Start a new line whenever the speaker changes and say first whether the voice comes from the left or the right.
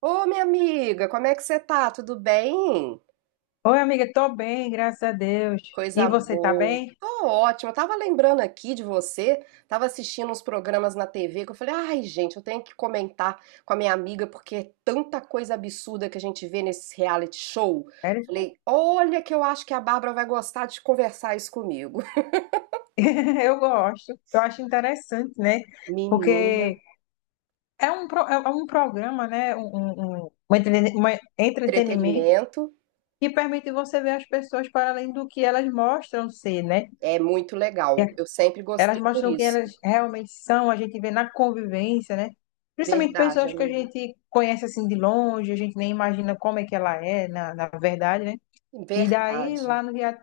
right: Ô, minha amiga, como é que você tá? Tudo bem?
left: Oi, amiga, tô bem, graças a Deus. E
right: Coisa
left: você tá
right: boa.
left: bem?
right: Tô ótima. Eu tava lembrando aqui de você, tava assistindo uns programas na TV que eu falei, ai, gente, eu tenho que comentar com a minha amiga porque é tanta coisa absurda que a gente vê nesses reality show.
left: Sério?
right: Falei, olha que eu acho que a Bárbara vai gostar de conversar isso comigo.
left: Eu gosto, eu acho interessante, né?
right: Menina,
left: Porque é um programa, né? Entretenimento
right: entretenimento
left: que permite você ver as pessoas para além do que elas mostram ser, né?
right: é muito
left: E
right: legal. Eu sempre
left: elas
right: gostei por
left: mostram quem
right: isso.
left: elas realmente são, a gente vê na convivência, né? Principalmente
right: Verdade,
left: pessoas que a
right: amiga.
left: gente conhece assim de longe, a gente nem imagina como é que ela é, na verdade, né? E daí,
right: Verdade.
left: lá no, rea-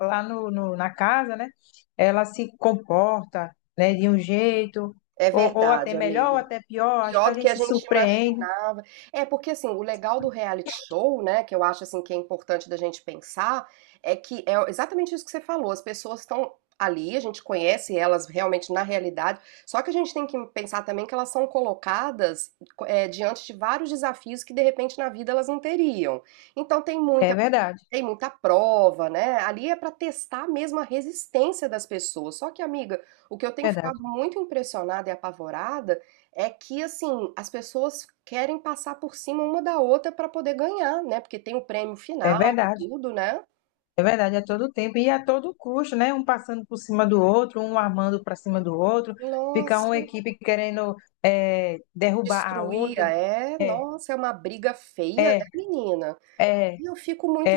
left: lá no, no- na casa, né? Ela se comporta, né, de um jeito,
right: É
left: ou até
right: verdade,
left: melhor,
right: amiga.
left: ou até pior. Acho que
right: Pior
left: a
right: do que
left: gente
right: a
left: se
right: gente
left: surpreende.
right: imaginava. É, porque assim, o legal do reality show, né, que eu acho assim que é importante da gente pensar, é que é exatamente isso que você falou, as pessoas estão ali, a gente conhece elas realmente na realidade, só que a gente tem que pensar também que elas são colocadas, diante de vários desafios que de repente na vida elas não teriam. Então tem
left: É
right: muita
left: verdade,
right: tem muita prova, né, ali é para testar mesmo a resistência das pessoas. Só que, amiga, o que eu tenho
left: é
right: ficado
left: verdade,
right: muito impressionada e apavorada é que, assim, as pessoas querem passar por cima uma da outra para poder ganhar, né, porque tem o prêmio
left: é
right: final e
left: verdade,
right: tudo, né.
left: é verdade, a todo tempo e a todo custo, né? Um passando por cima do outro, um armando para cima do outro, fica uma
right: Nossa,
left: equipe querendo derrubar a
right: destruía,
left: outra.
right: é,
left: É,
right: nossa, é uma briga feia,
left: é,
right: né, menina.
left: é.
right: E eu fico muito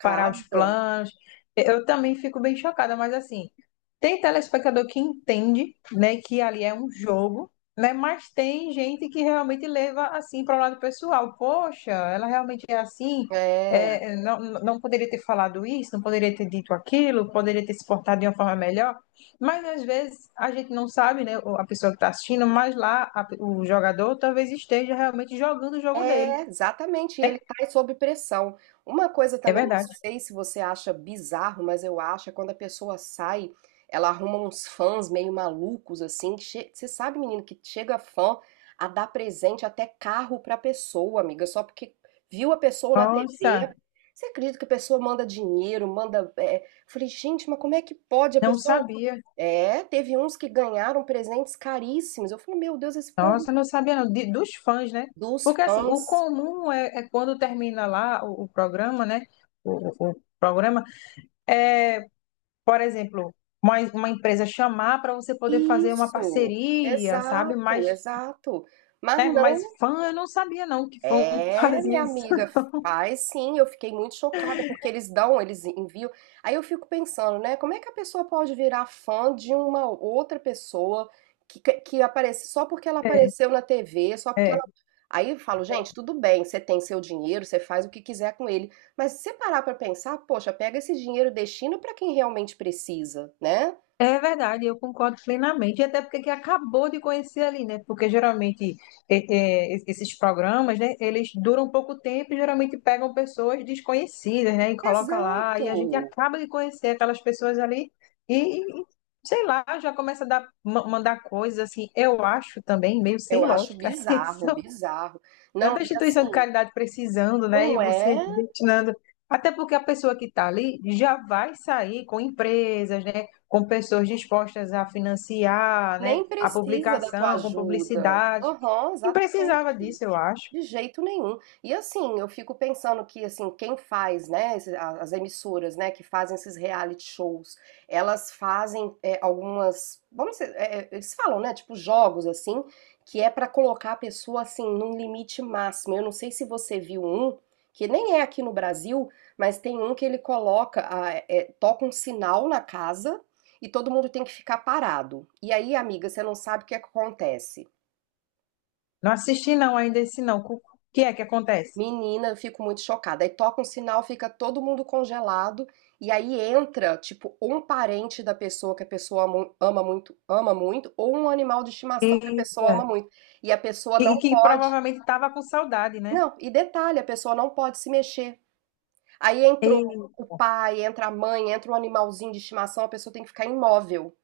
left: Parar os planos. Eu também fico bem chocada, mas assim, tem telespectador que entende, né, que ali é um jogo, né, mas tem gente que realmente leva assim para o lado pessoal. Poxa, ela realmente é assim,
right: É.
left: é, é, não poderia ter falado isso, não poderia ter dito aquilo, poderia ter se portado de uma forma melhor. Mas às vezes a gente não sabe, né, a pessoa que está assistindo, mas lá o jogador talvez esteja realmente jogando o jogo dele.
right: É, exatamente, ele
left: né?
right: está sob pressão. Uma coisa
left: É
right: também, não
left: verdade.
right: sei se você acha bizarro, mas eu acho, é quando a pessoa sai, ela arruma uns fãs meio malucos, assim. Você sabe, menino, que chega fã a dar presente até carro pra pessoa, amiga, só porque viu a pessoa na TV.
left: Nossa,
right: Você acredita que a pessoa manda dinheiro, manda. Eu falei, gente, mas como é que pode a
left: não
right: pessoa.
left: sabia.
right: É, teve uns que ganharam presentes caríssimos. Eu falei, meu Deus, esse povo
left: Nossa, eu não sabia não, dos fãs, né?
right: dos
left: Porque assim, o
right: fãs.
left: comum é quando termina lá o programa, né? O programa é, por exemplo, uma empresa chamar para você poder fazer uma
right: Isso,
left: parceria, sabe? Mas,
right: exato, exato. Mas
left: né? Mas
right: não,
left: fã eu não sabia não que fã
right: é,
left: fazia
right: minha
left: isso.
right: amiga, faz sim. Eu fiquei muito chocada porque eles dão, eles enviam. Aí eu fico pensando, né? Como é que a pessoa pode virar fã de uma outra pessoa que aparece só porque ela
left: É,
right: apareceu na TV, só porque
left: é.
right: ela. Aí eu falo, gente, tudo bem, você tem seu dinheiro, você faz o que quiser com ele. Mas se você parar pra pensar, poxa, pega esse dinheiro e destina pra quem realmente precisa, né?
left: É verdade, eu concordo plenamente. E até porque que acabou de conhecer ali, né? Porque geralmente esses programas, né, eles duram pouco tempo e geralmente pegam pessoas desconhecidas, né, e coloca lá, e
right: Exato.
left: a gente acaba de conhecer aquelas pessoas ali e sei lá, já começa a mandar coisas assim, eu acho também meio
right: Eu
left: sem
right: acho
left: lógica isso,
right: bizarro, bizarro. Não,
left: tanta
right: e
left: instituição de
right: assim,
left: caridade precisando, né? E
right: não
left: você
right: é,
left: destinando. Até porque a pessoa que está ali já vai sair com empresas, né? Com pessoas dispostas a financiar, né?
right: nem
left: A
right: precisa da tua
left: publicação, com
right: ajuda.
left: publicidade.
right: Aham,
left: E precisava
right: exatamente.
left: disso, eu acho.
right: De jeito nenhum. E assim, eu fico pensando que assim, quem faz, né, as emissoras, né, que fazem esses reality shows, elas fazem algumas, vamos dizer, eles falam, né, tipo jogos assim, que é pra colocar a pessoa assim num limite máximo. Eu não sei se você viu um, que nem é aqui no Brasil, mas tem um que ele coloca, toca um sinal na casa e todo mundo tem que ficar parado. E aí, amiga, você não sabe o que acontece.
left: Não assisti não ainda esse não. O que é que acontece?
right: Menina, eu fico muito chocada. Aí toca um sinal, fica todo mundo congelado, e aí entra, tipo, um parente da pessoa que ama muito, ou um animal de estimação que a
left: E,
right: pessoa ama muito. E a pessoa não
left: e que
right: pode.
left: provavelmente estava com saudade, né?
right: Não, e detalhe, a pessoa não pode se mexer. Aí entrou
left: E,
right: o pai, entra a mãe, entra um animalzinho de estimação, a pessoa tem que ficar imóvel.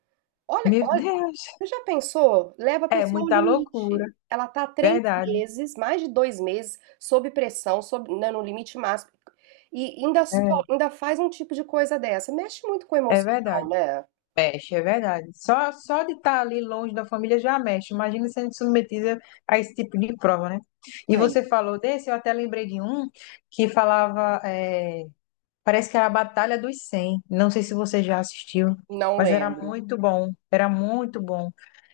right: Olha,
left: meu
right: olha.
left: Deus,
right: Você já pensou? Leva a
left: é
right: pessoa ao
left: muita loucura,
right: limite. Ela tá três
left: verdade.
right: meses, mais de 2 meses, sob pressão, sob, né, no limite máximo. E
left: É,
right: ainda faz um tipo de coisa dessa. Mexe muito com o
left: é
right: emocional,
left: verdade.
right: né?
left: Mexe, é verdade. Só, só de estar ali longe da família já mexe. Imagina sendo submetida a esse tipo de prova, né? E
right: Aí,
left: você falou desse, eu até lembrei de um que falava, parece que era a Batalha dos cem. Não sei se você já assistiu,
right: não
left: mas era
right: lembro.
left: muito bom. Era muito bom.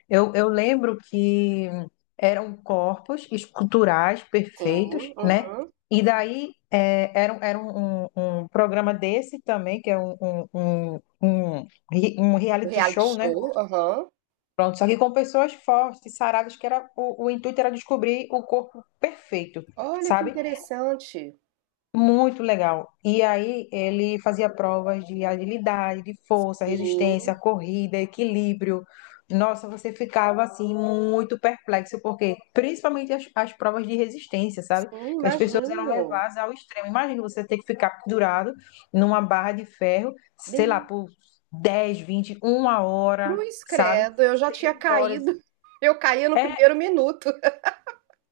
left: Eu lembro que eram corpos esculturais
right: Sim,
left: perfeitos, né?
right: uhum.
left: E daí era um programa desse também, que é um
right: O
left: reality
right: reality
left: show, né?
right: show, aham.
left: Pronto, só que com pessoas fortes, saradas, que era o intuito era descobrir o corpo perfeito,
right: Olha que
left: sabe?
right: interessante.
left: Muito legal. E aí ele fazia provas de agilidade, de força,
right: Sim,
left: resistência, corrida, equilíbrio. Nossa, você ficava assim muito perplexo, porque principalmente as provas de resistência, sabe?
right: sim,
left: Que as pessoas eram
right: imagino.
left: levadas ao extremo. Imagina você ter que ficar pendurado numa barra de ferro, sei lá,
right: Bem,
left: por 10, 20, 1 hora,
right: cruz
left: sabe?
right: credo, eu já tinha
left: 6 horas. É
right: caído. Eu caía no primeiro minuto.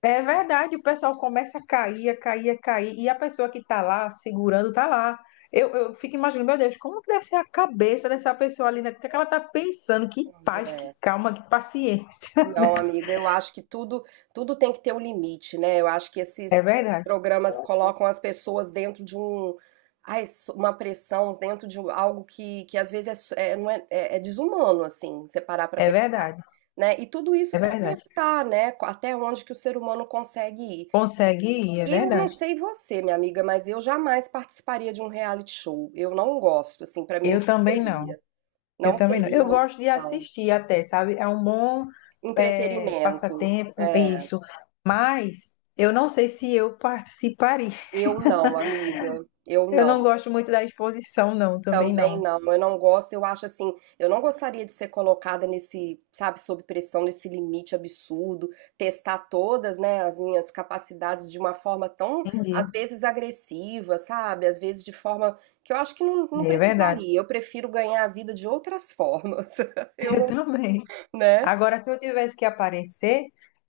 left: É verdade, o pessoal começa a cair, a cair, a cair, e a pessoa que está lá segurando está lá. Eu fico imaginando, meu Deus, como que deve ser a cabeça dessa pessoa ali, né? O que é que ela está pensando? Que paz, que
right: É.
left: calma, que paciência. né?
right: Não, amiga, eu acho que tudo tem que ter um limite, né? Eu acho que
left: É
right: esses
left: verdade,
right: programas colocam as pessoas dentro de um, ai, uma pressão, dentro de algo que às vezes é, so- é, não é, é- é desumano, assim, você parar pra
left: é
right: pensar,
left: verdade,
right: né? E tudo isso
left: é
right: pra
left: verdade.
right: testar, né? Até onde que o ser humano consegue ir.
left: Consegue ir, é
right: Eu não
left: verdade.
right: sei você, minha amiga, mas eu jamais participaria de um reality show. Eu não gosto, assim, pra mim
left: Eu também não, eu
right: não
left: também não.
right: seria
left: Eu
right: uma
left: gosto de
right: opção.
left: assistir até, sabe? É um bom
right: Entretenimento,
left: passatempo,
right: é.
left: isso. Mas eu não sei se eu participaria.
right: Eu não, amiga. Eu
left: Eu não
right: não.
left: gosto muito da exposição, não, também
right: Também
left: não.
right: não. Eu não gosto. Eu acho assim, eu não gostaria de ser colocada nesse, sabe, sob pressão, nesse limite absurdo, testar todas, né, as minhas capacidades de uma forma tão,
left: Entendi.
right: às vezes, agressiva, sabe? Às vezes de forma que eu acho que não, não
left: É verdade.
right: precisaria. Eu prefiro ganhar a vida de outras formas. Eu
left: Eu
right: não,
left: também.
right: né?
left: Agora, se eu tivesse que aparecer,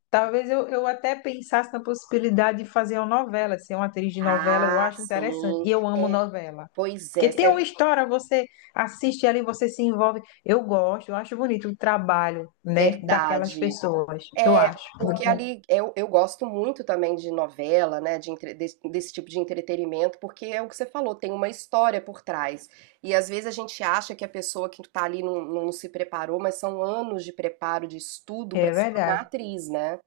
left: talvez eu até pensasse na possibilidade de fazer uma novela, de ser uma atriz de novela, eu
right: Ah,
left: acho interessante.
right: sim.
left: E eu amo novela.
right: Pois é,
left: Porque
right: essa
left: tem uma
right: é
left: história, você assiste ali, você se envolve. Eu gosto, eu acho bonito o trabalho, né, daquelas
right: verdade.
left: pessoas. Eu
right: É,
left: acho.
right: porque ali eu gosto muito também de novela, né, desse, desse tipo de entretenimento, porque é o que você falou, tem uma história por trás. E às vezes a gente acha que a pessoa que tá ali não, não se preparou, mas são anos de preparo, de estudo
left: É
right: para se tornar
left: verdade,
right: atriz, né?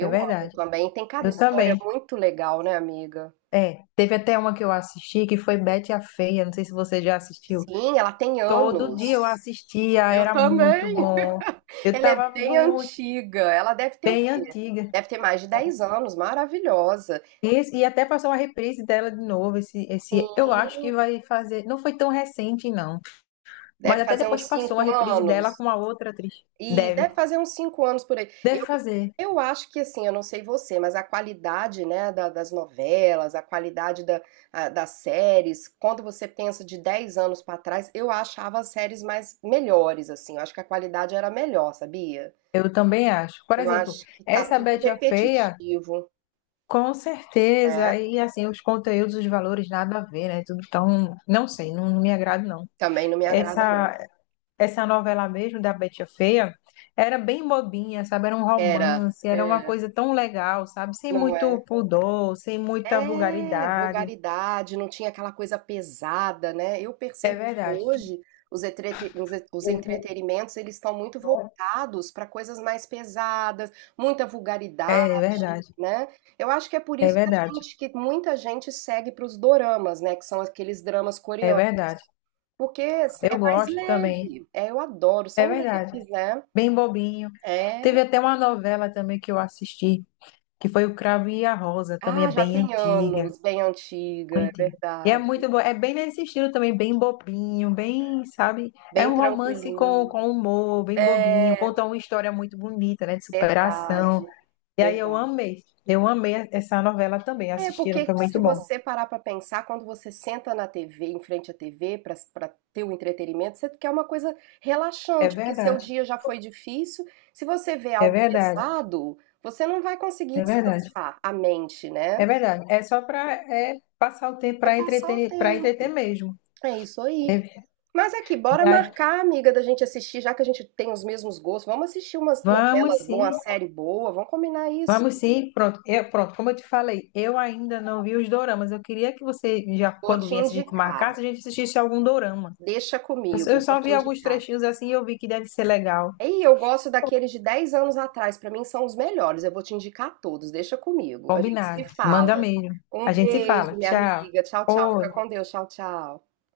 left: é
right: amo
left: verdade.
right: também. Tem cada
left: Eu
right: história
left: também.
right: muito legal, né, amiga?
left: É, teve até uma que eu assisti que foi Betty a Feia, não sei se você já assistiu.
right: Sim, ela tem
left: Todo dia eu
right: anos.
left: assistia,
right: Eu
left: era muito
right: também.
left: bom. Eu
right: Ela é
left: estava
right: bem
left: muito
right: antiga. Ela deve ter o
left: bem
right: quê?
left: antiga.
right: Deve ter mais de 10 anos. Maravilhosa.
left: E, até passou uma reprise dela de novo. Esse, eu acho que vai fazer. Não foi tão recente, não. Mas
right: Deve
left: até
right: fazer
left: depois
right: uns
left: passou uma
right: cinco
left: reprise dela com
right: anos.
left: uma outra atriz.
right: E
left: Deve.
right: deve fazer uns cinco anos por aí.
left: Deve fazer.
right: Eu acho que assim, eu não sei você, mas a qualidade, né, das novelas, a qualidade das séries, quando você pensa de 10 anos pra trás, eu achava as séries mais melhores, assim. Eu acho que a qualidade era melhor, sabia?
left: Eu também acho. Por
right: Eu
left: exemplo,
right: acho que tá
left: essa
right: tudo
left: Betty a Feia,
right: repetitivo,
left: com
right: né?
left: certeza. E assim, os conteúdos, os valores, nada a ver, né? Tudo tão. Não sei, não, não me agrada, não.
right: Também não me agrada, não.
left: Essa, essa novela mesmo da Betty a Feia era bem bobinha, sabe? Era um
right: Era,
left: romance, era uma
right: é,
left: coisa tão legal, sabe? Sem
right: não é.
left: muito pudor, sem muita
right: É,
left: vulgaridade.
right: vulgaridade, não tinha aquela coisa pesada, né. Eu
left: É
right: percebo que
left: verdade.
right: hoje os entretenimentos, eles estão muito voltados para coisas mais pesadas, muita
left: É
right: vulgaridade,
left: verdade.
right: né. Eu acho que é por
left: É
right: isso que a
left: verdade.
right: gente que muita gente segue para os doramas, né, que são aqueles dramas
left: É
right: coreanos,
left: verdade.
right: porque é
left: Eu
right: mais
left: gosto também.
right: leve. É, eu adoro,
left: É
right: são
left: verdade.
right: leves, né.
left: Bem bobinho.
right: É.
left: Teve até uma novela também que eu assisti, que foi O Cravo e a Rosa, também é
right: Ah, já
left: bem
right: tem
left: antiga.
right: anos, bem antiga, é
left: Muito. E é
right: verdade.
left: muito bom. É bem nesse estilo também, bem bobinho, bem, sabe? É
right: Bem
left: um romance com,
right: tranquilinho.
left: com humor, bem bobinho.
right: É.
left: Conta uma história muito bonita, né? De superação.
right: Verdade,
left: E aí eu
right: verdade.
left: amei. Eu amei essa novela também.
right: É, porque
left: Assistiram, foi
right: Muito se
left: muito
right: muito bom.
left: bom.
right: Você parar para pensar, quando você senta na TV, em frente à TV, para ter o entretenimento, você quer uma coisa
left: É
right: relaxante, porque seu
left: verdade.
right: dia já foi difícil. Se você vê
left: É
right: algo
left: verdade.
right: pesado, você não vai conseguir
left: É verdade.
right: descansar a mente, né?
left: É verdade. É só para passar o tempo
right: Vai passar o
left: para entreter
right: tempo.
left: mesmo.
right: É isso aí.
left: É
right: Mas aqui, bora É.
left: verdade.
right: marcar, amiga, da gente assistir, já que a gente tem os mesmos gostos. Vamos assistir umas novelas
left: Vamos
right: boas,
left: sim.
right: uma série boa, vamos combinar isso.
left: Vamos sim, pronto. Eu, pronto, como eu te falei, eu ainda não vi os doramas. Eu queria que você, já
right: Vou
left: quando
right: te
left: viesse a gente
right: indicar.
left: marcasse, a gente assistisse algum dorama.
right: Deixa
left: Eu só eu
right: comigo, vou
left: só
right: te
left: vi alguns
right: indicar.
left: trechinhos assim e eu vi que deve ser legal.
right: Ei, eu gosto daqueles de 10 anos atrás, pra mim são os melhores. Eu vou te indicar todos, deixa comigo. A gente se
left: Combinado. Manda
right: fala.
left: mesmo. A
right: Um
left: gente se fala.
right: beijo, minha
left: Tchau.
right: amiga. Tchau,
left: Ô,
right: tchau. Fica com Deus. Tchau, tchau.